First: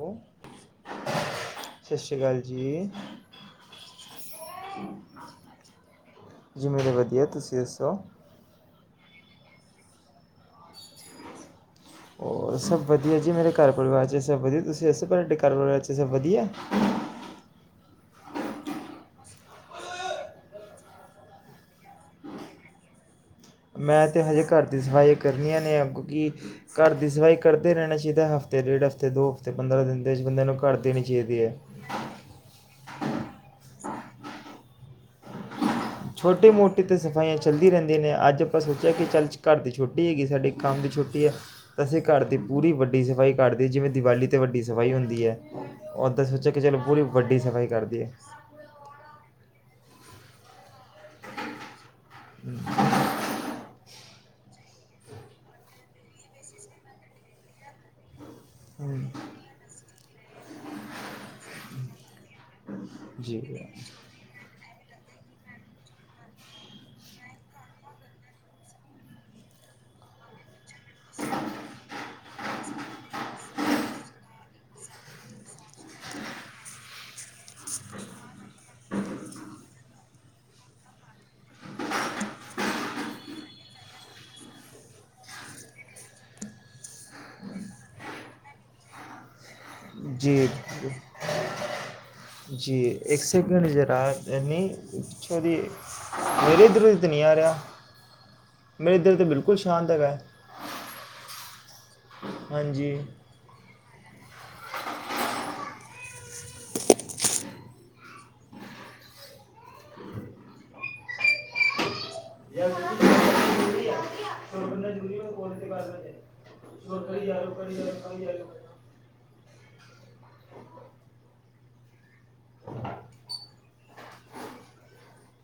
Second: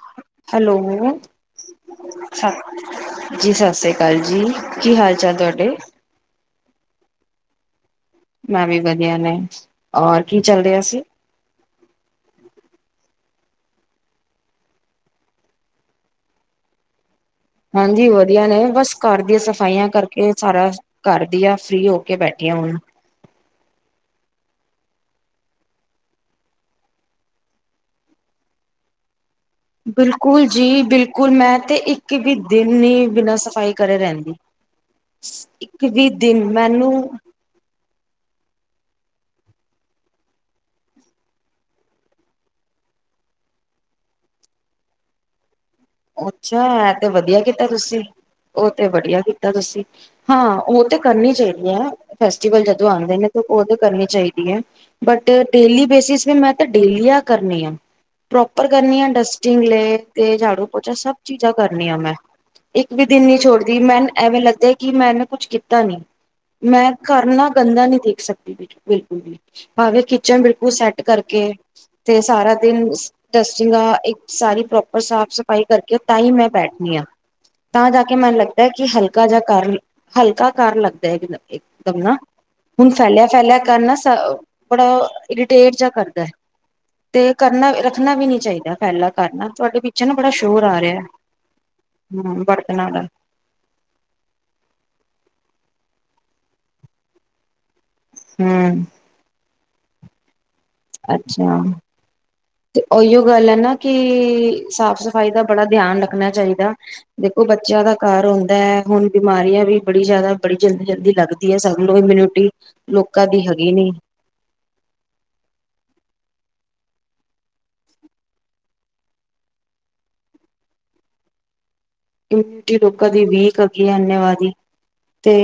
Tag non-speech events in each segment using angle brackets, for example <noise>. ਸਤਿ ਹੈਲੋ ਸ਼੍ਰੀ ਅਕਾਲ ਜੀ ਜੀ ਸਤਿ ਸ੍ਰੀ ਅਕਾਲ ਜੀ ਕੀ ਹਾਲ ਚਾਲ ਤੁਹਾਡੇ ਜੀ ਮੇਰੇ ਵਧੀਆ ਤੁਸੀਂ ਦੱਸੋ ਮੈਂ ਵੀ ਵਧੀਆ ਨੇ ਔਰ ਕੀ ਚੱਲ ਰਿ ਸੀ ਹੋਰ ਸਭ ਵਧੀਆ ਜੀ ਮੇਰੇ ਘਰ ਪਰਿਵਾਰ ' ਇਹ ਸਭ ਵਧੀਆ ਤੁਸੀਂ ਦੱਸੋ ਤੁਹਾਡੇ ਘਰ ਪਰਿਵਾਰ 'ਚ ਸਭ ਵਧੀਆ ਹਾਂਜੀ ਵਧੀਆ ਨੇ ਬਸ ਘਰ ਦੀਆਂ ਸਫ਼ਾਈਆਂ ਕਰਕੇ ਸਾਰਾ ਘਰ ਦੀਆਂ ਫ੍ਰਰੀ ਹੋ ਕੇ ਬੈਠੀੀਆਂ ਹੁਣ ਮੈਂ ਤਾਂ ਹਜੇ ਘਰ ਦੀ ਸਫਾਈ ਕਰਨੀਆਂ ਨੇ ਅੱਗਿ ਘਰ ਦੀ ਸਫਾਈ ਕਰਦੇ ਰਹਿਣਾ ਚਾਹੀਦਾ ਹਫ਼ਤੇ ਡੇਢ ਹਫਤੇ ਦੋ ਹਫ਼ਤੇ ਪੰਦਰਾਂ ਦਿਨ ਦੇ ਵਿੱਚ ਬੰਦੇ ਬਿਲਕੁਲ ਨੂੰ ਕਰ ਜੀ ਦੇਣੀ ਬਿਲਕੁਲ ਚਾਹੀਦੀ ਹੈ ਮੈਂ ਤੇ ਇੱਕ ਵੀ ਦਿਨ ਹੀ ਬਿਨਾਂ ਸਫ਼ਾਈ ਘੇ ਰਹਿੰਦੀ ਇੱਕ ਵੀ ਦਿਨ ਛੋਟੇ ਮੋਟ ਤੇ ਮੈਨੂੰ ਸਫਾਈਆਂ ਚੱਲਦੀ ਰਹਿੰਦੀ ਦੇ ਨੇ ਅੱਜ ਆਪਾਂ ਸੋਚਿਆ ਕਿ ਚੱਲ ਘਰ ਦੀ ਛੋੱਟੀ ਹੈਗੀ ਸਾਡੇ ਕੰਮ ਦੀ ਛੋੱਟੀ ਹੈ ਤਾਂ ਅਸੀਂ ਘਰ ਦੀ ਪੂਰੀ ਵੱਡੀ ਸਫਾਈ ਕਰਦੇ ਜਿਵੇਂ ਦਿਵਾਲੀ 'ਤੇ ਵੱਡੀ ਸਫਾਈ ਹੁੰਦੀ ਹੈ ਉੱਦਾਂ ਸੋਚਿਆ ਕਿ ਅੱਛਾ ਚਲੋ ਹੈ ਪੂਰੀ ਤੇ ਵੱਡੀ ਵਧੀਆ ਕੀਤਾ ਸਫਾਈ ਕਰ ਤੁਸੀਂ ਦਈਏ ਉਹ ਤੇ ਵਧੀਆ ਕੀਤਾ ਤੁਸੀਂ ਹਾਂ ਉਹ ਤੇ ਕਰਨੀ ਚਾਹੀਦੀ ਹੈ ਫੈਸਟੀਵਲ ਜਦੋਂ ਆਉਂਦੇ ਨੇ ਤੇ ਔ ਤੇ ਕਰਨੀ ਚਾਹੀਦੀ ਯਸ ਬਟ ਡੇਲੀ ਬੇਸਿਸ ਪੇ ਮੈਂ ਤਾਂ ਡੇਲੀ ਆਂ ਕਰਨੀ ਆ ਪ੍ਰੋਪਰ ਕਰਨੀ ਆ ਡਸਟਿੰਗ ਲੈ ਤੇ ਝਾੜੂ ਉਹਾ ਸਭ ਚੀਜ਼ਾਂ ਕਰਨੀਆਂ ਮੈਂ ਇੱਕ ਵੀ ਦਿਨ ਨ ਜੀ ਛੋੜਦੀ ਮੈਨੂੰ ਐਵੇਂ ਲੱਗਿਆ ਕਿ ਮੈਂਨ ਕੁਛ ਕੀਤਾ ਪਤਾ ਨਹੀ ਮੈਂ ਘਰ ਨਾ ਗੰਦਾ ਨੀ ਦੇਖ ਸਕਦੀ ਬਿਲਕੁਲ ਵੀ ਭਾਵੇ ਕਿਚਨ ਬਿਲਕੁਲ ਸੈੱਟ ਕਰਕੇ ਤੇ ਸਾਰਾ ਦਿਨ ਡਸਟਿੰਗ ਸਾਰੀ ਪ੍ਰੋਪਰ ਸਾਫ ਸਫਾਈ ਕਰਕੇ ਤਾਂ ਹੀ ਮੈਂ ਬੈਠਣੀ ਹਾਂ ਤਾਂ ਜਾ ਕੇ ਮੈਨੂੰ ਲੱਗਦਾ ਕਿ ਹਲਕਾ ਜਾ ਕਰ ਹਲਕਾ ਕਰ ਲੱਗਦਾ ਇਕ ਦਮ ਨਾ ਹੁਣ ਫੈਲਿਆ ਫੈਲਿਆ ਕਰਨਾ ਬੜਾ ਇਰੀਟੇਟ ਜਾ ਕਰਦਾ ਤੇ ਕਰਨਾ ਰੱਖਣਾ ਵੀ ਨੀ ਚਾਹੀਦਾ ਫੈਲਾਿਆ ਕਰਨਾ ਤੁਹਾਡੇ ਬੜਾ ਸ਼ੋਰ ਆ ਰਿਹਾ ਹਮ ਜੀ ਬਰਤਨਾਂ ਦਾ ਇੱਕ ਸੈਕਿੰਡ ਜ਼ਰਾ ਯ ਨਹੀਂ ੋੀ <inaudible> ਮੇਰੇ ਇੱਧਰੋਂ ਇੱਧਰ ਨਹੀਂ ਆ ਰਿਹਾ ਹਮ ਮੇਰੇ ਦਿਲ ਤੇ ਬਿਲਕੁਲ ਬਿਲਕੁਲ ਸ਼ਾਂਤ ਹੈਗਾ ਐ ਅੱਛਾ ਤੇ ਹਾਂਜੀ ਉਹੀੋ ਗੱਲ ਹੈ ਨਾ ਕਿ ਸਾਫ਼ ਸਫ਼ਾਈ ਦਾ ਬੜਾ ਧਿਆਨ ਰੱਖਣਾ ਚਾਹੀਦਾ ਦੇਖੋ ਬੱਚਿਆਂ ਦਾ ਘਰ ਹੁੰਦਾ ਹੈ ਹੁਣ ਬਿਮਾਰੀਆਂ ਵੀ ਬੜੀ ਜ਼ਿਆਦਾ ਬੜੀ ਜਲਦੀ ਜਲਦੀ ਲੱਗਦੀ ਹੈ ਸਗੋਂ ਇਮਿਊਨਿਟੀ ਲੋਕਾਂ ਦੀ ਹੈਗੀ ਨੀ ਖ ਆ <inaudible> ਇਮਿਊਨਟੀ ਲੋਕਾਂ ਦੀ ਵੀਕ ਹੈੱਗੀ ਹੈ ਅੰਨਵਾੀ ਤੇ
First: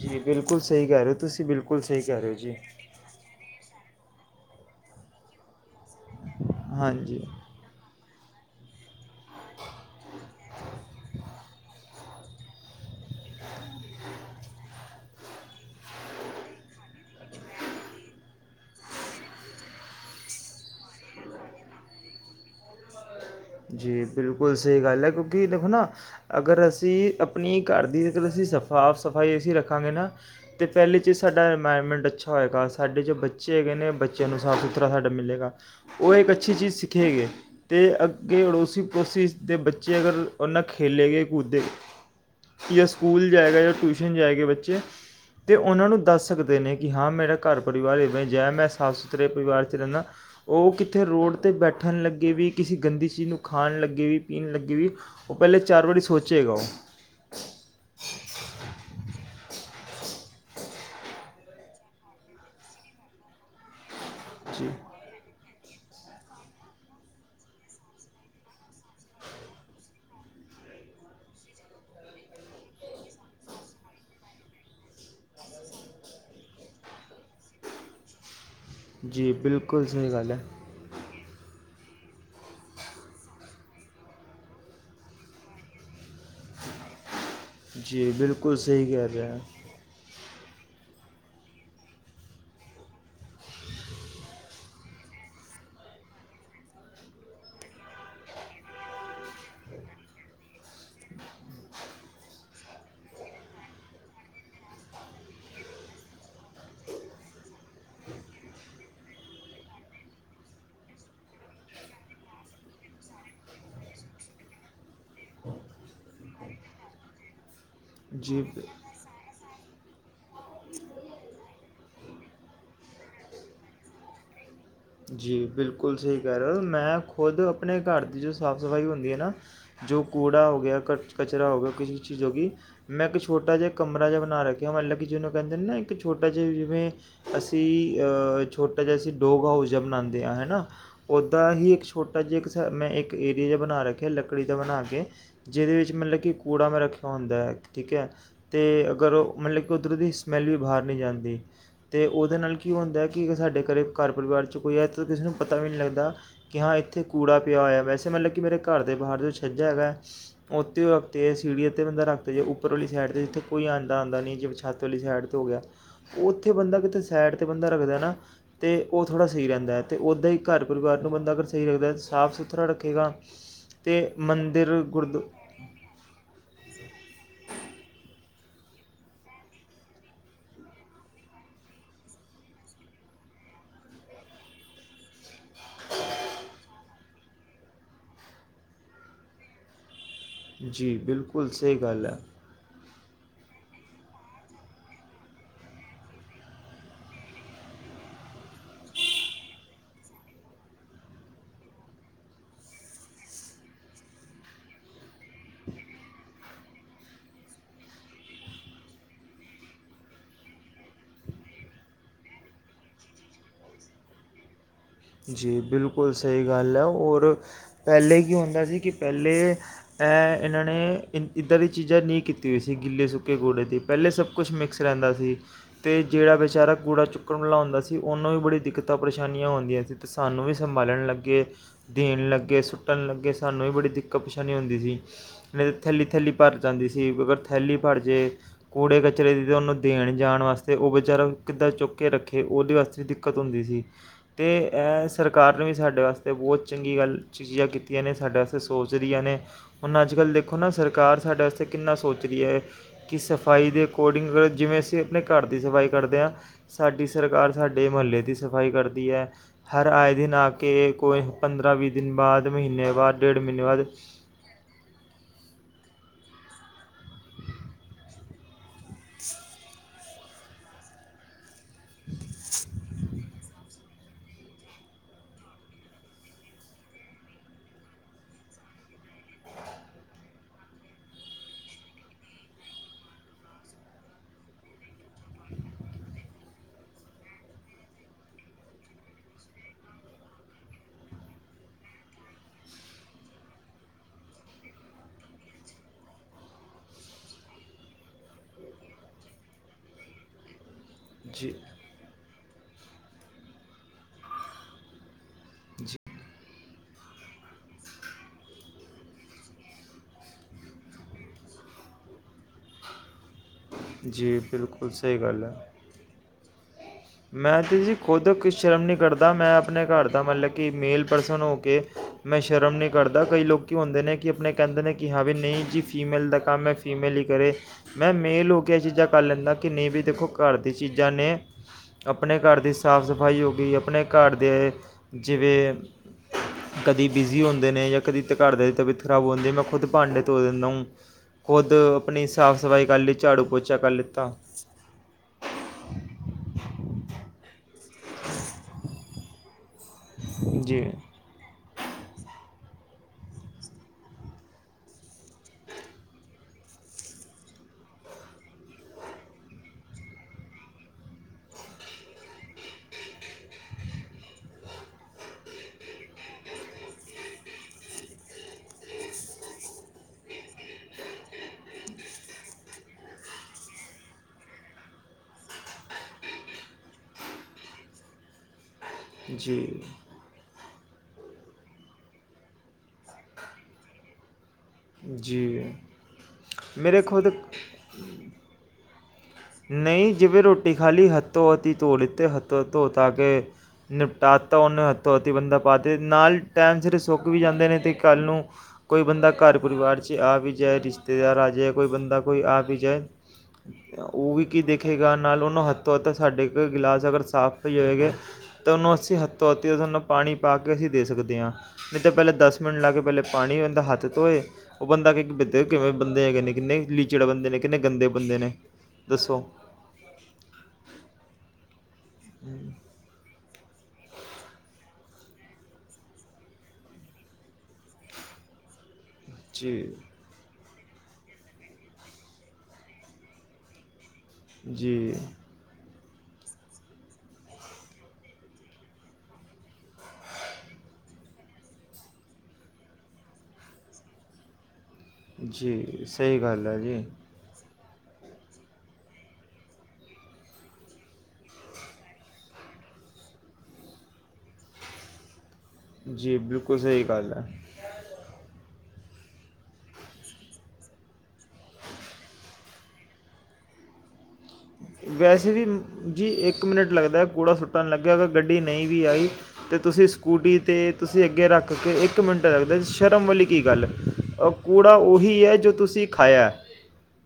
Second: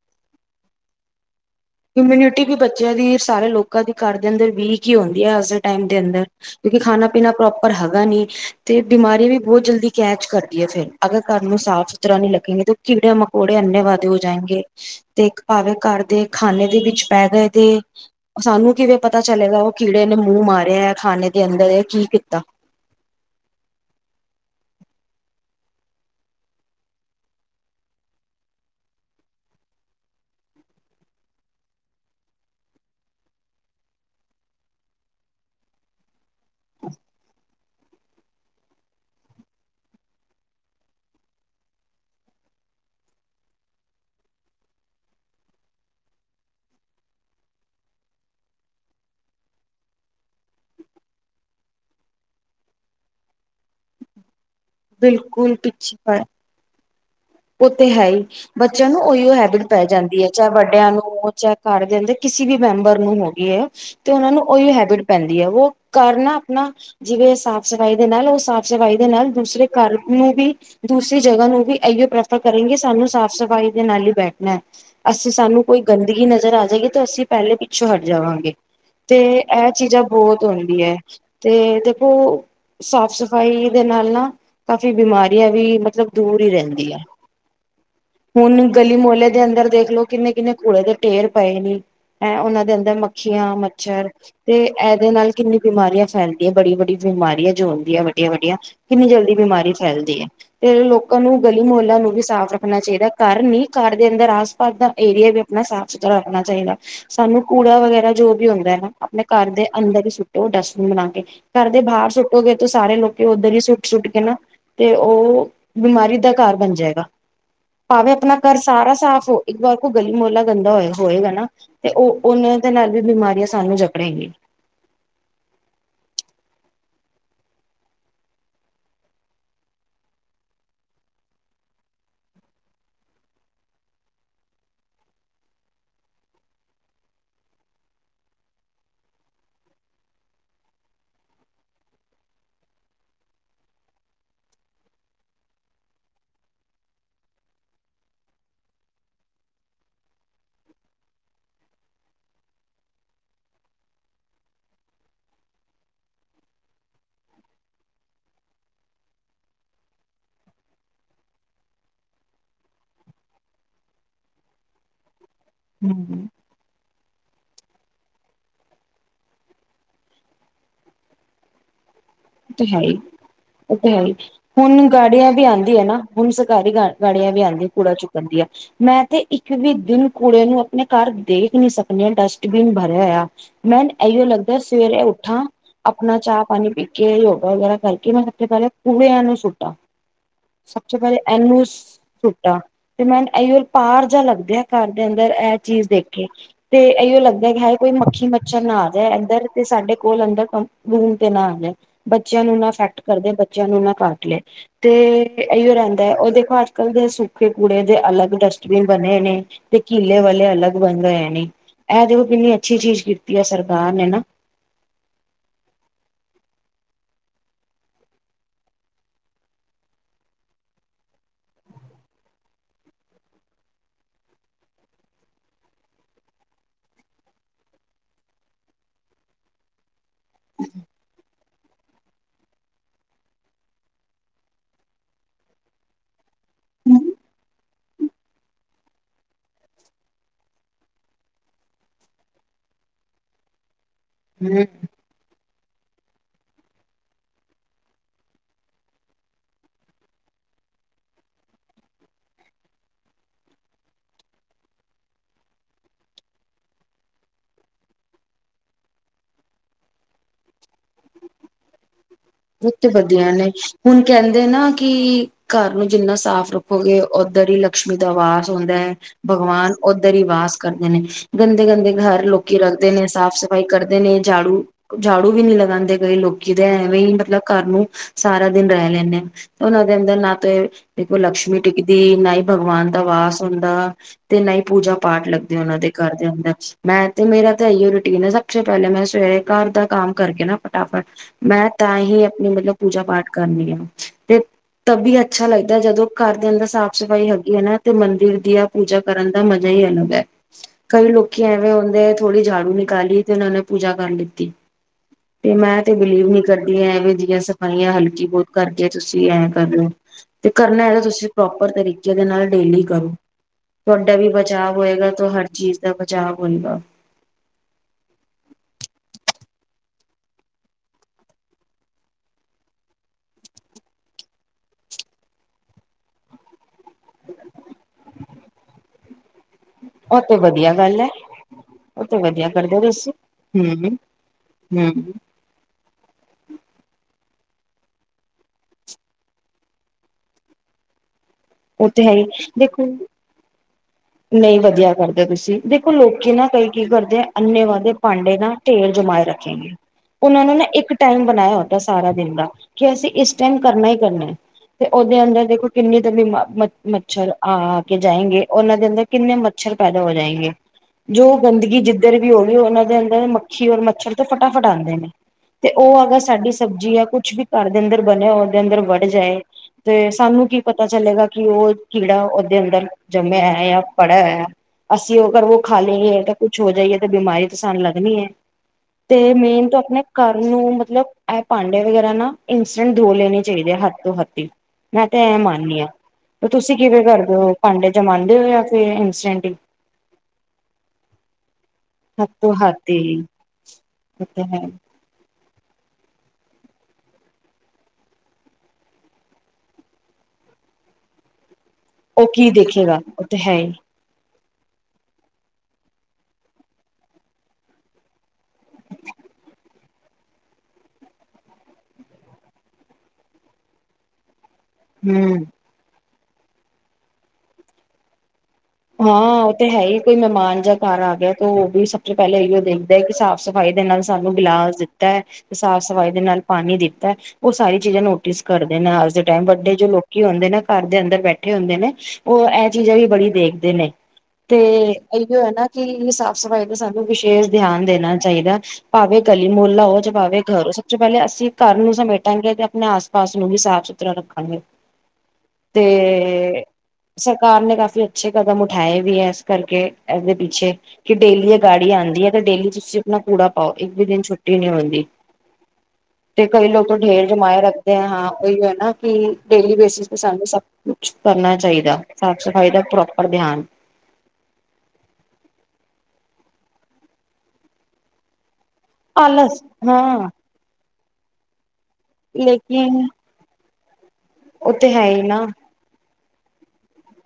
ਜੀ ਬਿਲਕੁਲ ਸਹੀ ਕਹਿ ਰਹੇ ਹੋ ਤੁਸੀ ਬਿਲਕੁਲ ਸਹੀ ਕਹਿ ਰਹੇ ਹੋ ਇਮਿਊਨਿਟੀ ਵੀ ਜੀ ਬੱਚਿਆਂ ਦੀ ਸਾਰੇ ਲੋਕ ਕਦੀ ਘਰ ਦੇ ਅੰਦਰ ਵੀਕ ਹੀ ਹੁੰਦੀ ਹੈ ਉਸਦੇ ਟਾਈਮ ਦੇ ਅੰਦਰ ਕਿਉਂਕਿ ਖਾਣਾ ਹਾਂਜੀ ਪੀਣਾ ਪ੍ਰੋਪਰ ਹੈਗਾ ਨਹੀਂ ਤੇ ਬਿਮਾਰੀ ਵੀ ਬਹੁਤ ਜਲਦੀ ਕੈਚ ਕਰਦੀਏ ਫੇਰ ਰ ਅਗਰ ਘਰ ਨੂੰ ਸਾਫ਼ ਸੁਥਰਾ ਨੀ ਰੱਖੇਗੀ ਤੇ ਕੀੜੇ ਮਕੌੜੇ ਅੰਨੇ ਵਾਧਦੇ ਹੋ ਜਾਏਗੇ ਤੇ ਭਾਵੇਂ ਘਰ ਦੇ ਖਾਨੇ ਦੇ ਵਿੱਚ ਪੈ ਗਏ ਤੇ ਸਾਨੂੰ ਕਿਵੇਂ ਪਤਾ ਚਲੇਗਾ ਉਹ ਕੀੜੇ ਨੇ ਮੂੰਹ ਮਾਰਿਆ ਹੈ ਖਾਨਣੇ ਦੇ ਅੰਦਰ ਇਹ ਕੀ ਕੀਤਾ ਜੀ ਬਿਲਕੁਲ ਸਹੀ ਗੱਲ ਹੈ ਕਿਉਂਕਿ ਦੇਖੋ ਨਾ ਅਗਰ ਅਸੀਂ ਆਪਣੀ ਘਰ ਦੀ ਅਗਰ ਅਸੀਂ ਸ ਸਾਾਫ ਸਫਾਈ ਅਸੀਂ ਰੱਖਾਂਗੇ ਨਾ ਤਾਂ ਪਹਿਲੇ 'ਚ ਸਾਡਾ ਇਨਵਾਇਰਮੈਂਟ ਅੱਛਾ ਹੋਏਗਾ ਸਾਡੇ ਜੋ ਬੱਚੇ ਹੈਗੇ ਨੇ ਬੱਚਿਆਂ ਨੂੰ ਸਾਫ ਸੁਥਰਾ ਸਾਡਾ ਮਿਲੇਗਾ ਉਹ ਇੱਕ ਅੱਛੀ ਚੀਜ਼ ਸਿੱਖੇਗੇ ਤੇ ਅਤੇ ਅੜੋਸੀ ਪੜੋਸੀ ਦੇ ਬੱਚੇ ਅਗਰ ਉਹਨਾਂ ਖੇਲੇ ਗਏ ਕੂਦੇਏ ਜਾਂ ਸਕੂਲ ਜਾਏਗਾ ਜਾਂ ਟਿਊਸ਼ਨ ਜਾਏਗੀ ਬੱਚੇ ਤਾਂ ਉਹਨਾਂ ਨੂੰ ਦੱਸ ਸਕਦੇ ਨੇ ਕਿ ਹਾਂ ਮੇਰਾ ਘਰ ਪਰਿਵਾਰ ਇਵੇਂ ਜ ਮੈਂ ਸਾਫ਼ ਸੁਥਰੇ ਪਰਿਵਾਰ 'ਚ ਰਹਿੰਦਾ ਉਹ ਕਿੱਥੇ ਰੋਡ 'ਤੇ ਬੈਠਣ ਲੱਗੇ ਵੀ ਕਿਸੇ ਗੰਦੀ ਕਿਸੀ ਨੂੰ ਖਾਣ ਲੱਗੇ ਵੀ ਪੀਣ ਲੱਗੇ ਵੀ ਉਹ ਬਿਲਕੁਲ ਪਹਿਲੇ ਚਾਰ ਵਾਰੀ ਪਿੱਛੇ ਸੋਚੇਗਾ ਉਹ ਉਹ ਤੇ ਹੈ ਹੀ ਬੱਚਿਆਂ ਨੂੰ ਉਹੀਓ ਹੈਬਿਟ ਪੈ ਜਾਂਦੀ ਹੈ ਚਾਹੇ ਵੱਡਿਆਂ ਨੂੰ ਚਾਹੇ ਘਰ ਦੇਿਆਂਦੇ ਕਿਸੇ ਵੀ ਮੈਂਬਰ ਨੂੰ ਹੋ ਗੀ ਹੈ ਤੇ ਉਹ ਨੂੰ ਜੀ ਉਹੀ ਹੈਬਿਟ ਪੈਂਦੀ ਹੈ ਵ ਕਰ ਨਾ ਆਪਣਾ ਜਿਵੇਂ ਸਾਫ਼ ਸਫ਼ਾਈ ਦੇ ਨਾਲ ਉਹ ਸਾਫ਼ ਸਫ਼ਾਈ ਦੇ ਨਾਲ ਦੂਸਰੇ ਘਰ ਨੂੰ ਵੀ ਦੂਸਰੀ ਜਗ੍ਹਾ ਨੂੰ ਵੀ ਇਹੀਓ ਪ੍ਰੈਫਰ ਕਰੇਗੇ ਸਾਨੂੰ ਸਾਫ਼ ਸਫ਼ਾਈ ਦੇ ਨਾਲ ਹੀ ਬੈਠਣਾ ਹੈ ਅਸੀਂ ਸਾਨੂੰ ਕੋਈ ਗੰਦਗੀ ਨਜ਼ਰ ਆ ਜਾਏਗੀ ਤਾਂ ਅਸੀਂ ਪਹਿਲੇ ਪਿੱਛੋਂ ਹਟ ਜਾਵਾਂਗੇ ਤੇ ਜੀ ਇਹ ਬਿਲਕੁਲ ਚੀਜ਼ਾਂ ਸਹੀ ਗੱਲ ਹੈ ਬਹੁਤ ਹੁੰਦੀ ਹੈ ਤੇ ਦੇਖੋ ਸਾਫ਼ ਸਫ਼ਾਈ ਦੇ ਨਾਲ ਨਾ ਕਾਫ਼ੀ ਬਿਮਾਰੀਆਂ ਵੀ ਮਤਲਬ ਦੂਰ ਹੀ ਰਹਿੰਦੀਆਂ ਜੀ ਬਿਲਕੁਲ ਹੁਣ ਸਹੀ ਗਲੀ ਕਹਿ ਰਹੇ ਮਹਲੇ ਹੈ ਦੇ ਅੰਦਰ ਦੇਖਲੋ ਕਿੰਨੇ, ਕਿੰਨੇ ਕੂੜੇ ਦੇ ਢੇਰ ਪਏ ਨੇ, ਏ ਉਹਨਾਂ ਦੇ ਅੰਦਰ ਮੱਖੀਆਂ-ਮੱਛਰ ਤੇ ਇਹਦੇ ਨਾਲ ਕਿੰਨੀ ਬਿਮਾਰੀਆਂ ਫੈਲਦੀਆਂ ਵਡੀ-ਵਡੀ ਬਿਮਾਰੀਆਂ ਜੋ ਹੂੰਦੀਆਂ ਵੱਡੀਆਂ-ਵੱਡੀਆਂ ਕਿੰਨੀ ਜਲਦੀ ਬਿਮਾਰੀ ਬੀਮਾਰੀ ਫੈਲਦੀ ਹੈ। ਤੇ ਲੋਕਾਂ ਨੂੰ ਗਲੀ ਮੁਹਲਾ ਨੂੰ ਵੀ ਸਾਫ਼ ਰੱਖਣਾ ਚਾਹੀਦਾ ਘਰ ਨੀ ਘਰ ਦੇ ਅੰਦਰ ਆਸ- ਪਾਸ ਦਾ ਏਰੀਆ ਵੀ ਆਪਣਾ ਸਾਫ਼ ਸੁਥਰਾ ਰੱਖਣਾ ਚਾਹੀਦਾ, ਸਾਨੂੰ ਕੂੜਾ ਵਗੈਰਾ ਜੋ ਵੀ ਹੁੰਦਾ ਹੈ ਨਾ ਆਪਣੇ ਘਰ ਦੇ ਅੰਦਰ ਹੀ ਸੁੱਟੋ ਡਸਟਬਿਨ ਬਣਾ ਕੇ ਘਰ ਦੇ ਬਾਹਰ ਸੁੱਟੋਗੇ ਤਾਂ ਸਾਰੇ ਲੋਕ ਉੱਧਰ ਹੀ ਸੁੱਟ ਸੁੱਟ ਕੇ ਨਾ ਤੇ ਉਹ ਬਿਮਾਰੀ ਦਾ ਘਰ ਬਣ ਜਾਏਗਾ। ਭਾਵੇਂ ਆਪਣਾ ਘਰ ਜੀ ਸਾਰਾ ਸਾਫ਼ ਹੋ। ਇੱਕ ਵਾਰ ਕੋਈ ਗਲੀ ਮੌਹਲਾ ਗੰਦਾ ਹੋ ਹੋਏਗਾ ਨਾ ਤੇ ਉਹ ਉਹਨਾਂ ਦੇ ਨਾਲ ਵੀ ਬਿਮਾਰੀਆਂ ਸਾਨੂੰ ਜਕੜੇਗੀ। ਜੀ ਬਿਲਕੁਲ ਸਹੀ ਕਹਿ ਰਹੇ ਹੋ ਮੈਂ ਖੁਦ ਆਪਣੇ ਘਰ ਦੀ ਜੋ ਸਾਫ਼ ਸਫਾਈ ਹੁੰਦੀ ਹੈ ਨਾ ਜੋ ਕੂੜਾ ਹੋ ਗਿਆ ਕਚ ਕਚਰਾ ਹੋ ਗਿਆ ਕੁਛ ਵੀ ਚੀਜ਼ ਹੋ ਗਈ ਮੈਂ ਇੱਕ ਛੋਟਾ ਜਿਹਾ ਕਮਰਾ ਜਿਹਾ ਬਣਾ ਰੱਖਿਆ ਮੰਤਲ ਲਬ ਕਿ ਜਿਹਨੂੰ ਕਹਿੰਦੇ ਨੇ ਨਾ ਇੱਕ ਛੋਟਾ ਜਿਹਾ ਜਿਵੇਂ ਅਸੀਂ ਛੋਟਾ ਜਿਹਾ ਅਸੀਂ ਡੋਗ ਹਾਊਸ ਜਿਹਾ ਬਣਾਉਂਦੇ ਹੈ ਨਾ ਉਦਾਂ ਹੀ ਇੱਕ ਛੋਟਾ ਜਿਹਾ ਇੱਕ ਮੈਂ ਇੱਕ ਏਰੀਆ ਜਿਹਾ ਬਣਾ ਰੱਖਿਆ ਲੱਕੜੀ ਦਾ ਬਣਾ ਕੇ ਜਿਹਦੇ ਵਿੱਚ ਮਤਲਬ ਕਿ ਕੂੜਾ ਮੈਂ ਰੱਖਿਆ ਹੁੰਦਾ ਹੈ ਠੀਕ ਹੈ, ਤੇ ਅਗਰ ਉਹ ਮਤਲਬ ਕਿ ਉੱਧਰ ਦੀ ਸਮੈਲ ਵੀ ਬਾਹਰ ਨਹੀਂ ਜਾਂਦੀ ਤੇ ਉਹਦੇ ਨਾਲ ਕੀ ਹੁੰਦਾ ਕਿ ਸਾਡੇ ਘਰੇ ਘਰ ਪਰਿਵਾਰ ' ਕੋਈ ਇਥ ਕਿਸੇ ਨੂੰ ਪਤਾ ਵੀ ਨਹੀਂ ਲੱਗਦਾ ਕਿ ਹਾਂ ਇੱਥੇ ਕੂੜਾ ਪਿਆ ਹੋਇਆ ਵੈਸੇ ਮਤਲਬ ਕਿ ਮੇਰੇ ਘਰ ਦੇ ਬਾਹਰ ਜੋ ਛੱਜਾ ਹੈਗਾ ਉੱਥਤੇ ਉਹ ਰੱਖਤੇ ਸੀੜੀ 'ਤੇ ਬੰਦਾ ਰੱਖਦਾ ਜੇ ਉੱਪਰ ਵਾਲੀ ਸਾਈਡ ' ਜਿੱਥ ਕੋਈ ਆਉਂਦਾ-ਆਉਂਦਾ ਨਹੀਂ ਛੱਤ ਵਾਲੀ ਸਾਈਡ ਹੋ ਗਿਆ, ਹਮ ਉੱਥੇ ਬੰਦਾ ਕਿੱਥੇ ਸਾਈਡ 'ਤੇ ਬੰਦਾ ਰੱਖਦਾ ਨਾ, ਤੇ ਉਹ ਥੋੜ੍ਹਾ ਸਹੀ ਰਹਿੰਦਾ। ਤੇ ਉੱਦਾਂ ਹੀ ਘਰ ਪਰਿਵਾਰ ਨੂੰ ਬੰਦਾ ਅਗਰ ਸਹੀ ਰਖਦਾ ਤੇ ਤੇ ਹੈ ਹੀ, ਤੇ ਹੈ ਹੀ ਮੰਦਿਰ ਹੁਣ ਗੁਰਦੁ ਗਾੜੀਆਂ ਵੀ ਆਉਂਦੀ ਹੈ ਨਾ ਹੁਣ ਸਰਕਾਰੀ ਗਾੜੀਆਂ ਵੀ ਆਉਂਦੀਆਂ ਕੂੜਾ ਚੁੱਕ ਵਧੀਆ,। ਮੈਂ ਤੇ ਇੱਕ ਵੀ ਦਿਨ ਕੂੜੇ ਨੂੰ ਆਪਣੇ ਘਰ ਦੇਖ ਨੀ ਸਕਦੀ ਡਸਟਬਿਨ ਭਰਿਆ ਹੋਇਆ, ਮੈ ਇਹੀੋ ਲੱਗਦਾ ਸਵੇਰੇ ਉੱਠਾਂ ਆਪਣਾ ਚਾਹ ਪਾਣੀ ਪੀ ਕੇ ਯੋਗਾ ਵਗੈਰਾ ਕਰਕੇ ਮੈਂ ਸਭ ਤੋਂ ਪਹਿਲਾਂ ਕੂੜਿਆਂ ਨੂੰ ਸੁਟਾਂ। ਜੀ ਸਭ ਪਹਿਲੇ ਬਿਲਕੁਲ ਐਨੂ ਸਹੀ ਗੱਲ ਹੈ ਸੁਟਾ ਤੇ ਮੈ ਅਇਯੋ ਭਾਰ ਜਾ ਲੱਗਦੇ ਆ ਘਰ ਦੇ ਅੰਦਰ ਇਹ ਚੀਜ਼ ਦੇਖੇ ਕੇ, ਤੇ ਅਇਯੋ ਲੱਗਦਾ ਕਿ ਹਾਏ ਕੋਈ ਮੱਖੀ -ਮੱਛਰ ਨਾ ਆ ਜਾਏ ਅੰਦਰ ਤੇ ਸਾਡੇ ਕੋਲ ਅੰਦਰ ਰੂਮ ਤੇ ਨਾ ਆ ਜਾਏ। ਬੱਚਿਆਂ ਨੂੰ ਨਾ ਅਫੈਕਟ ਕਰਦੇ ਬੱਚਿਆਂ ਨੂੰ ਨਾ ਕਟ ਲਏ, ਤੇ ਇਓ ਰਹਿੰਦਾ ਹੈ ਉਹ ਦੇਖੋ ਅੱਜ-ਕੱਲ ਦੇ ਸੁਖੇ ਕੂੜੇ ਦੇ ਅਲੱਗ ਡਸਟਬਿਨ ਬਣੇ ਨੇ ਤੇ ਗੀਲੇ ਵਾਲੇ ਅਲੱਗ ਬਣ ਗਏ ਨੇ ਇਹ ਦੇਖੋ ਕਿੰਨੀ ਅੱਛੀ ਚੀਜ਼ ਕੀਤੀ ਹੈ ਸਰਕਾਰ ਨੇ ਨਾ। ਜੀ ਬਿਲਕੁਲ ਸਹੀ ਗੱਲ ਹੈ। ਔਰ ਪਹਿਲੇ ਕੀ ਹੁੰਦਾ ਸੀ ਕਿ ਪਹਿਲੇ ਇਹਨਾਂ ਨੇ ਇ ਇੱਦਾਂ ਦੀ ਚੀਜ਼ਾਂ ਨਹੀਂ ਕੀਤੀ ਹੋਈ ਸੀ, ਗਿੱਲੇ ਸੁੱਕੇ ਕੂੜੇ ਦੀਤੇ ਪਹਿਲੇ ਸਭ ਕੁਛ ਮਿਕਸ ਰਹਿੰਦਾ ਸੀ ਅਤੇ ਜਿਹੜਾ ਬੇਚਾਰਾ ਕੂੜਾ ਚੁੱਕਣ ਵਾਲਾ ਹੁੰਦਾ ਸੀ, ਉਹਨਾਂ ਨੂੰ ਵੀ ਬੜੀ ਦਿੱਕਤਾਂ ਪਰੇਸ਼ਾਨੀਆਂ ਔੰਦੀਆਂ ਸੀ। ਅਤੇ ਸਾਨੂੰ ਵੀ ਸੰਭਾਲਣ ਲੱਗੇ ਦੇਣ ਲੱਗੇਖ, ਸੁੱਟਣ ਲੱਗੇ ਸਾਨੂੰ ਵੀ ਬੜੀ ਦਿੱਕਤ ਪਰੇਸ਼ਾਨੀ ਹੁੰਦੀ ਸੀ, ਨਹੀਂ ਤਾਂ ਥੈਲੀ-ਥੈਲੀ ਭਰ ਜਾਂਦੀ ਸੀ ਅਗਰ ਥੈਲੀ ਭਰ ਜੇ ਕੂੜੇ-ਕਚਰੇ ਦੀ ਤਾਂ ਉਹਨੂੰ ਦੇਣ ਜਾਣ ਵਾਸਤੇ ਉਹ ਵਿਚਚਾਰਾ ਕਿੱਦਾਂ ਚੁੱਕ ਕੇ ਰੱਖੇ ਉਹਦੇ ਵਾਸਤੇ ਵੀ ਦਿੱਕਤ ਹੁੰਦੀ ਸੀ। ਅਤੇ ਹੂੰ। ਇਹ ਸਰਕਾਰ ਨੇ ਵੀ ਸਾਡੇ ਵਾਸਤੇ ਬਹੁਤ ਚੰਗੀ ਗੱਲ ਚੀਜ਼ਾਂ ਕੀਤੀਆਂ ਨੇ ਸਾਡੇ ਵਾਸਤੇ ਸੋਚ ਰਹੀਆਂ ਨੇ ਹੁਣ ਅੱਜ- ਕੱਲ੍ਹ ਦੇਖੋ ਨਾ ਸਰਕਾਰ ਸਾਡੇ ਵਾਸਤੇ ਕਿੰਨਾ ਸੋਚ ਰਹੀ ਹੈ, ਕਿ ਸਫਾਈ ਦੇ ਅਕੋਡਿੰਗ ਜਿਵੇਂ ਅਸੀਂ ਆਪਣੇ ਘਰ ਦੀ ਸਫਾਈ ਕਰਦੇ ਹਾਂ ਸਾਡੀ ਸਰਕਾਰ ਸਾਡੇ ਮੁਹੱਲੇ ਦੀ ਸਫਾਈ ਕਰਦੀ ਹੈ। ਹਰ ਆਏ ਦਿਨ ਆ ਕੇ ਕੋਈ ਪੰਦਰਾਂ ਵੀ ਬੁਹਤ ਵਧੀਆ ਨੇ, ਹੁਣ ਕਹਿੰਦੇ ਨਾ ਕਿ ਘਰ ਨੂੰ ਜਿੰਨਾ ਸਾਫ਼ ਰੱਖੋਗੇ ਔਧਰ ਹੀ ਲਕਸ਼ਮੀ ਦਾ ਵਾਸ ਹੁੰ ੰਦਾ ਭਗਵਾਨ ਔਧਰ ਹੀ, ਵਾਸ ਕਰਦੇ ਨੇ। ਗੰਦੇ-ਗੰਦੇ ਘਰ ਲੋਕੀ ਰੱਖਦੇ ਨੇ ਸਾਫ਼ ਸਫ਼ਾਈ ਕਰਦੇ ਨੇ ਝਾੜੂ, ਝਾੜੂ ਵੀ ਨਹੀਂ ਲਗਾੰਦੇ ਕਈ ਲੋਕੀ ਤੇ ਐਵੇਂ ਹੀ ਯਾ, ਘਰ ਨੂੰ ਸਾਰਾ ਦਿਨ ਰਹਿ ਲੈਂਦੇ ਆ। ਉਹਨਾਂ ਦੇ ਅੰਦਰ ਨਾ ਤੇ ਇਹ ਦੇਖੋ ਲਕਸ਼ਮੀ ਟਿਕਦੀ, ਨਾ ਹੀ ਭਗਵਾਨ ਦਾ ਵਾਸ ਹੁੰਦਾ, ਤੇ ਨਾ ਹੀ ਪੂਜਾ ਪਾਠ ਲੱਗਦੇ ਉਹਨਾਂ ਦੇ ਘਰ ਦੇ ਅੰਦਰ ਮੈਂ ਤੇ ਮੇਰਾ ਤਾਂ ਇ ਰੂਟੀਨ ਹੈ ਸਭ ਤੋਂ ਪਹਿਲੇ ਮੈਂ ਸਵੇਰੇ ਘਰ ਦਾ ਕੰਮ ਕਰਕੇ ਨਾ ਫਟਾਫਟ ਮੈਂ ਤਾਂ ਹੀ ਆਪਣੀ ਮਤਲਬ ਪੂਜਾ ਪਾਠ ਕਰਨੀ ਐ, ਤੇ ਤਾਹੀ ਅੱਛਾ ਲੱਗਦਾ ਜਦੋਂ ਘਰ ਦੇ ਅੰਦਰ ਸਾਫ਼ ਸਫ਼ਾਈ ਹੈਗੀ ਹੈ ਨਾ ਤੇ ਮੰਦਿਰ ਦੀ ਆ ਪੂਜਾ ਕਰਨ ਦਾ ਮਜ਼ਾ ਹੀ ਅਲੱਗ ਹੈ। ਕਈ ਲੋਕੀ ਜੀ ਐਵੇਂ ਹੁੰਦੇ ਥੋੜੀ ਝਾੜੂ ਨਿਕਾਲੀ ਤੇ ਉਹਨੇ ਪੂਜਾ ਕਰ ਲਿੱਤੀ ਤੇ ਮੈਂ ਤੇ ਜੀ ਬਿਲੀਵ ਨੀ ਕਰਦੀ ਐਂਵੀ ਦੀੰਆ ਸਫਾਈਆਂ ਹਲਕੀ ਬਹੁਤ ਕਰਕੇ ਤੁਸੀਂ ਐਂ ਕਰ ਲਓ ਤੇ ਕਰਨਾ ਹੈ ਤਾਂ ਤੁਸੀਂ ਪ੍ਰੋਪਰ ਤਰੀਕੇ ਦੇ ਨਾਲ ਡੇਲੀ ਕਰੋ। ਤੁਹਾਡਾ ਵੀ ਜੀ ਬਚਾਅ ਬਿਲਕੁਲ ਹੋਏਗਾ, ਸਹੀ ਤੋ ਗੱਲ ਹਰ ਹੈ ਚੀਜ਼ ਦਾ ਬਚਾਅ ਹੋਏਗਾ। ਮੈਂ ਤਾਂ ਜੀ ਖੁਦ ਸ਼ਰਮ ਨਹੀਂ ਕਰਦਾ ਮੈਂ ਆਪਣੇ ਘਰ ਦਾ ਮਲਬ ਕਿ ਮੇਲ ਪਰਸਨ ਹੋ ਕੇ ਮੈਂ ਸ਼ਰਮ ਨਹੀਂ ਕਰਦਾ ਕਈ ਲੋਕ ਹੁੰਦੇ ਨੇ ਕਿ ਆਪਣੇ ਕਹਿੰਦੇ ਨੇ ਕਿ ਹਾਂ ਵੀ ਨਹੀਂ ਜੀ ਫੀਮੇਲ ਦਾ ਕੰਮ ਹੈ ਫੀਮੇਲ ਹੀ ਕਰੇ ਮੈਂ ਮੇਲ ਹੋ ਕੇ ਇਹ ਚੀਜ਼ਾਂ ਕਰ ਲੈਂਦਾ। ਕਿੰਨੀ ਵੀ ਉਹ ਦੇਖੋ ਤੇ ਘਰ ਦੀ ਵਧੀਆ ਗੱਲ ਹੈ ਚੀਜ਼ਾਂ ਨੇ ਉਹ ਤੇ ਆਪਣੇ ਵਧੀਆ ਘਰ ਦੀ ਕਰਦੇ ਹੋ ਸਾਫ਼ ਤੁਸੀਂ ਸਫਾਈ ਹੋ ਗਈ, ਹਮ ਆਪਣੇ ਘਰ ਦੇ ਹਮ ਜਿਵੇਂ ਕਦੀ ਬਿਜ਼ੀ ਹੁੰਦੇ ਨੇ ਜਾਂ ਕਦੀ ਘਰਦਿਆਂ ਦੀ ਤਬੀਅਤ ਖ਼ਰਾਬ ਹੋ ਜਾਂਦੀ ਹੈ, ਮੈਂ ਖੁਦ ਭਾਂਡੇ ਧੋ ਦਿੰਦਾ ਹੂ। ਖੁਦ ਉਹ ਤੇ ਹੈ ਆਪਣੀ ਹੀ ਸਾਫ਼ ਸਫ਼ਾਈ ਦੇਖੋ ਕਰਨ ਲਈ ਝਾੜੂ ਪੋਚ ਨਹੀਂ ਵਧੀਆ ਕਰਦੇ ਤੁਸੀਂ ਦੇਖੋ ਲੋਕੀ ਨਾ ਕਈ ਕੀ ਕਰ ਅੰਨੇ ਵਾਦੇ ਭਾਂਡੇ ਨਾਲ ਢੇਰ ਜਮਾਏ ਰੱਖੇ ਨੇ ਉਹਨਾਂ ਨੂੰ ਨਾ ਜੀ ਇੱਕ ਟਾਈਮ ਬਣਾਇਆ ਸਾਰਾ ਦਿਨ ਦਾ ਕਿ ਅਸੀਂ ਇਸ ਟਾਈਮ ਕਰਨਾ ਹੀ ਕਰਨਾ ਤੇ ਉਹਦੇ ਅੰਦਰ ਦੇਖੋ ਕਿੰਨੀ ਦੇ ਬਿ ਮੱਛਰ ਆ ਆ ਕੇ ਜਾਏਗੇ ਉਹਨਾਂ ਦਿਨ ਦੇ ਕਿੰਨੇ ਮੱਛਰ ਪੈਦਾ ਹੋ ਜਾਏਗੇ ਜੋ ਗੰਦਗੀ ਜਿੱਧਰ ਵੀ ਹੋਵੇ ਉਹਨਾਂ ਦੇ ਅੰਦਰ ਮੱਖੀ ਔਰ ਮੱਛਰ ਤੇ ਫਟਾਫਟ ਆਉਂਦੇ ਨੇ ਤੇ ਉਹ ਅਗਰ ਸਾਡੀ ਸਬਜ਼ੀ ਆ ਕੁਛ ਵੀ ਘਰ ਦੇ ਅੰਦਰ ਬਣੇ ਉਹਦੇ ਅੰਦਰ ਵੜ ਜਾਏ ਤੇ ਸਾਨੂੰ ਕੀ ਪਤਾ ਚਲੇਗਾ ਕਿ ਉਹ ਕੀੜਾ ਉਹਦੇ ਅੰਦਰ ਜੰਮਿਆ ਐ। <unintelligible> ਪੜਾ ਹੈ ਅਸੀਂ ਅਗਰ ਵੋ ਖਾ ਲਈਗੇ ਤਾਂ ਕੁੱਛ ਹੋ ਜਾਈਏ ਤਾਂ ਬਿਮਾਰੀ ਤਾਂ ਸਾਨੂੰ ਲਗਣੀ ਹੈ ਤੇ ਮੇਨ ਤਾਂ ਜੀ ਆਪਣੇ ਘਰ <unintelligible> ਮਤਲਬ ਇਹ ਭਾਂਡੇ ਵਗੈਰਾ ਨਾ ਇੰਸਟੈਂਟ ਧੋ ਲੈਣੇ ਚਾਹੀਦੇ ਆ ਹੱਥ ਤੋਂ ਹੱਥ ਹੀ ਮੈਂ ਤੇ ਐਂ ਜੀ ਮੰਨਦੀ ਹਾਂ ਤੇ ਤੁਸੀਂ ਮੇਰੇ ਕਿਵੇਂ ਖੁਦ ਕਰਦੇ ਹੋ ਪਾਂਡੇ ਜਮਾਨ ਹਮਮ <unintelligible> ਨਹੀਂ ਜਿਵੇਂ ਰੋਟੀ ਖਾਲੀ ਹੱਥੋਂ ਹੱਥ ਈ ਧੋ ਲਿਤੇ ਹੱਥੋਂ ਹੱਥ ਧੋ ਧਾ ਕੇ ਤੇ ਨਿਪਟਾਤਾ ਹੈ ਉਹ ਨੇ ਅਤੀਬੰਦਾਾਂ ਪਾਦੇ ਨਾਲ ਟਾਈਮ ਸਿਰ ਸੁੱਕ ਵੀ ਜਾਂਦੇ ਨੇ ਅਤੇ ਕੱਲ੍ਹ ਨੂੰ ਕੋਈ ਬੰਦਾ ਘਰ ਪਰਿਵਾਰ 'ਚ ਆ ਵੀ ਜਾਏ ਰਿਸ਼ਤੇਦਾਰ ਆ ਜਾਏ ਕੋਈ ਬੰਦਾ ਉਹ ਕੋਈ ਕੀ ਆ ਵੀ ਦੇਖੇਗਾ ਜਾਏ ਉਹ ਤੇ ਹੈ ਹੀ ਉਹ ਵੀ ਕੀ ਦੇਖੇਗਾ ਨਾਲ ਉਹਨੂੰ ਹੱਥ ਧੋਂ ਹੱਥ ਸਾਡੇ ਕੋ ਗਿਲਾਸ ਅਗਰ ਸਾਫ਼ ਹੋਈ ਹੋਵੇਗਾ ਤਾਂ ਉਹਨੂੰ ਅਸੀਂ ਹੱਥੋਂ ਹੱਥਤੇ ਤੁਾਨੂੰ ਪਾਣੀ ਪਾ ਕੇ ਅਸੀਂ ਦੇ ਸਕਦੇ ਹਾਂ ਨਹੀਂ ਤਾਂ ਪਹਿਲਾਂ ਦਸ ਮਿੰਟ ਲੱਗ ਕੇ ਪਹਿਲੇ ਪਾਣੀ ਉਹਦਾ ਹੱਥ ਧੋਏ ਉਹ ਬੰਦਾ ਕਿ ਹਮ ਬਿੱਦ ਕਿਵੇਂ ਬੰਦੇ ਦੇ ਕਿੰਨੇ ਲਿਚੜੇ ਬੰਦੇ ਨੇ ਕਿੰਨੇ ਗੰਦੇ ਬੰਦੇ ਨੇ ਹਾਂ ਦੱਸੋ ਉਹ ਤੇ ਹੈ ਹੀ ਕੋਈ ਮਹਿਮਾਨ ਜਾਂ ਘਰ ਆ ਗਿਆ ਤੇ ਉਹ ਵੀ ਪਹਿਲ ਇਹੀੋ ਦੇਖਦਾ ਹੈ ਕਿ ਸਾਫ਼ ਸੁਫ਼ ਸਫਾਈ ਦੇ ਨਾਲ ਸਾਨੂੰ ਗਿਲਾਸ ਦਿੱਤਾ ਹੈ ਤੇ ਸਾਫ਼ ਸਫ਼ਾਈ ਦੇ ਨਾਲ ਪਾਣੀ ਦਿੱਤਾ ਉਹ ਸਾਰੀ ਚੀਜ਼ਾਂ ਨੋਟਿਸ ਕਰਦੇ ਨੇ ਅਜ ਦੇ <unintelligible> ਵੱਡੇ ਜੋ ਜੀ ਲੋਕੀ ਹੁੰਦੇ ਨਾ ਘਰ ਦੇ ਅੰਦਰ ਬੈਠੇ ਹੁੰਦੇ ਨੇ ਉਹ ਇਹ ਚੀਜ਼ਾਂ ਵੀ ਬੜੀ ਦੇਖ ਦਿ ਨੇ ਤੇ ਜੀ ਇਹੀ ਯੋ ਨਾ ਕਿ ਸਾਫ਼ ਸਫ਼ਾਈ ਦਾ ਸਾਨੂੰ ਵਿਸ਼ੇਸ਼ ਧਿਆਨ ਦੇਣਾ ਚਾਹੀਦਾ ਭਾਵੇਂ ਗਲੀ ਮੁਹਲਾ ਹੋ ਜਾਂ ਭਾਵੇਂ ਘਰ ਹੋ ਸਭ ਤੋਂ ਪਹਿਲੇ ਅਸੀਂ ਘਰ ਨੂੰ ਸਮੇਟਾਂਗੇ ਤੇ ਆਪਣੇ ਆਸ ਪਾਸ ਨੂੰ ਵੀ ਸਾਫ਼ ਸੁਥਰਾ ਰੱਖਾਂਗੇ ਜੀ ਸਹੀ ਗੱਲ ਹੈ ਜੀ ਅੱਛਾ ਕਦਮ ਉਠਾਏ ਵੀ ਹੈ ਇਸ ਕਰਕੇ ਇਹਦੇ ਪਿੱਛੇ ਕਿ ਡੇਲੀ ਇਹ ਗਾੜੀ ਆਉਂਦੀ ਹੈ ਤੇ ਡੇਲੀ ਤੁਸੀਂ ਆਪਣਾ ਕੂੜਾ ਪਾਓ ਇੱਕ ਵੀ ਦਿਨ ਛੁੱਟੀ ਨੀ ਹੁੰਦੀ ਜੀ ਤੇ ਕਈ ਬਿਲਕੁਲ ਲੋਕ ਤੋਂ ਸਹੀ ਢੇਰ ਗੱਲ ਹੈ ਜਮਾਏ ਰੱਖਦੇ ਹੈ ਹਾਂ ਉਹੀ ਹੈ ਨਾ ਕਿ ਡੇਲੀ ਬੇਸਿਸ ਤੇ ਸਾਨੂੰ ਸਭ ਕੁਛ ਕਰਨਾ ਚਾਹੀਦਾ ਸਾਫ਼ ਸਫ਼ਾਈ ਦਾ ਪ੍ਰੋਪ ਪਰ ਧਿਆਨ ਵੈਸੇ ਵੀ ਜੀ ਇੱਕ ਮਿੰਟ ਲੱਗਦਾ ਕੂੜਾ ਸੁੱਟਣ ਲੱਗਿਆਗ ਅਗਰ ਗੱਡੀ ਨਹੀਂ ਵੀ ਆਈ ਆਲਸ ਅਤੇ ਤੁਸੀਂ ਹਾਂ ਸਕੂਟੀ ਤੇ ਤੁਸੀਂ ਅੱਗੇ ਰੱਖ ਕਿਉਂਕਿ ਇੱਕ ਮਿੰਟ ਲੱਗਦੈ, ਲੇਕਿਨ ਸ਼ਰਮ ਵਾਲੀ ਕੀ ਗੱਲ ਐ। ਔ ਉਹ ਕੂੜਾ ਤੇ ਹੈ ਹੀ ਔਹੀ ਨਾ ਐ ਜੋ ਤੁਸੀ ਖਾਇਆ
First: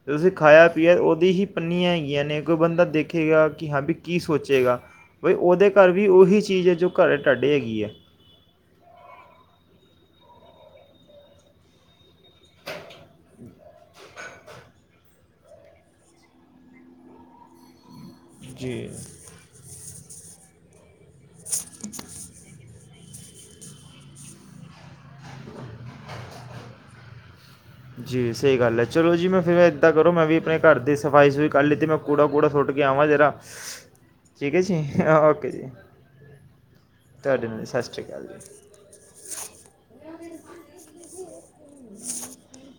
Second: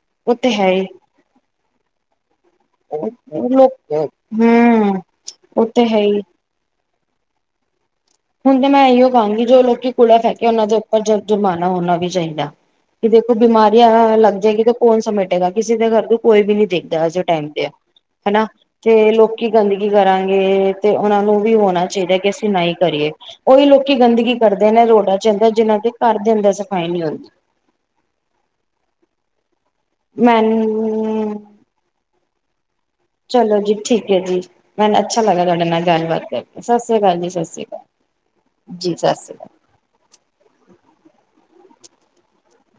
ਤੁਸੀ ਉਹ ਤੇ ਖਾਇਆ ਹੈ ਹੀ ਪੀਆ ਔਦੀ ਹੀ ਪਨਿਆਈ ਯਾਨੇ ਕੋ ਬੰਦਾ ਦੇਖੇਗਾ ਕਿ ਲੋਕ ਹਾਂ ਬੀ ਕੀ ਸੋਚੇਗਾ ਹਮ ਬਈ ਉਹ ਉਹਦੇ ਤੇ ਘਰ ਹੈ ਵੀ ਹੀ ਉਹੀ ਚੀਜ਼ ਏ ਜੋ ਘਰੇ ਟਾਡੇ ਹੈਗੀ ਐ। ਹੁਣ ਤੇ ਮੈਂ ਏਈਔ ਕਾਂਗੀ ਜੋ ਲੋਕੀ ਕੂੜਾ ਫੈਕੇ ਉਹਨਾਂ ਦੇ ਉੱਪਰ ਜ ਜੁਰਮਾਨਾ ਹੋਣਾ ਵੀ ਚਾਹੀ ਦਾ ਕਿ ਦੇਖੋ ਬਿਮਾਰੀਆਂ ਲੱਗ ਜੇ <unintelligible> ਗਾ ਕੌਣ ਸਮੇਟੇਗਾ। ਕਿਸੇ ਦੇ ਘਰ ਨੂੰ ਕੋਈ ਵੀ ਨੀ ਦੇਖਦਾ ਅੱਜ ਦੇ ਟਾਈਮ ਤੇ ਐ। ਹੈਨਾ ਜੀ ਤੇ ਲੋਕੀ ਗੰਦਗੀ ਕਰਾਂ <unintelligible> ਤੇ ਉਹਨਾਂ ਨੂੰ ਵੀ ਹੋਣਾ ਚਾਹੀਦੈ ਕਿ ਅਸੀਂ ਨਾ ਈ ਕਰੀਏ। ਔਹੀ ਲੋਕੀ ਗੰਦਗੀ ਕਰਦੇ ਨੇ ਰੋਡਾਂ ਚ ਅੰਦਰ ਜਿੰਨਾਂ ਦੇ ਘਰ ਦੇ ਅੰਦਰ ਸਫ਼ਾਈ ਨਈ ਹੋਂਦੀ। ਜੀ ਸਈ ਗੱਲ ਐ। ਚਲੋ ਜੀ ਮੈਂ ਫਿਰ ਅੱਜ ਤਾ ਕਰੋ, ਮੈਂ ਵੀ ਆਪਣੇ ਘਰ ਦੀ ਸਫ਼ਾਈ ਮੈਨੂੰ ਸਫਾਈ ਕਰ ਲਤੀ ਮੈਂ ਕੂੜਾ ਕੂੜਾ ਸੋਟ ਚਲੋ ਜੀ ਠੀਕ ਐ ਜੀ। ਮੈਨ ਅੱਛਾ ਲੱਗਾ ਓਕੇ ਜੀ ਤੁਆਡੇ ਨਾਲ ਗੱਲਬਾਤ ਕਰਕੇ। ਸਤਿ ਸ੍ਰੀ ਕਾਲ ਜੀ, ਸਤਿ ਤੁਹਾਡੇ ਸ਼੍ਰੀ ਨਾਲ ਅਕਾਲ ਜੀ ਕਾਲ। ਜੀ ਸਤਿ ਸ੍ਰੀ ਕਾਲ। <unintelligible> <unintelligible>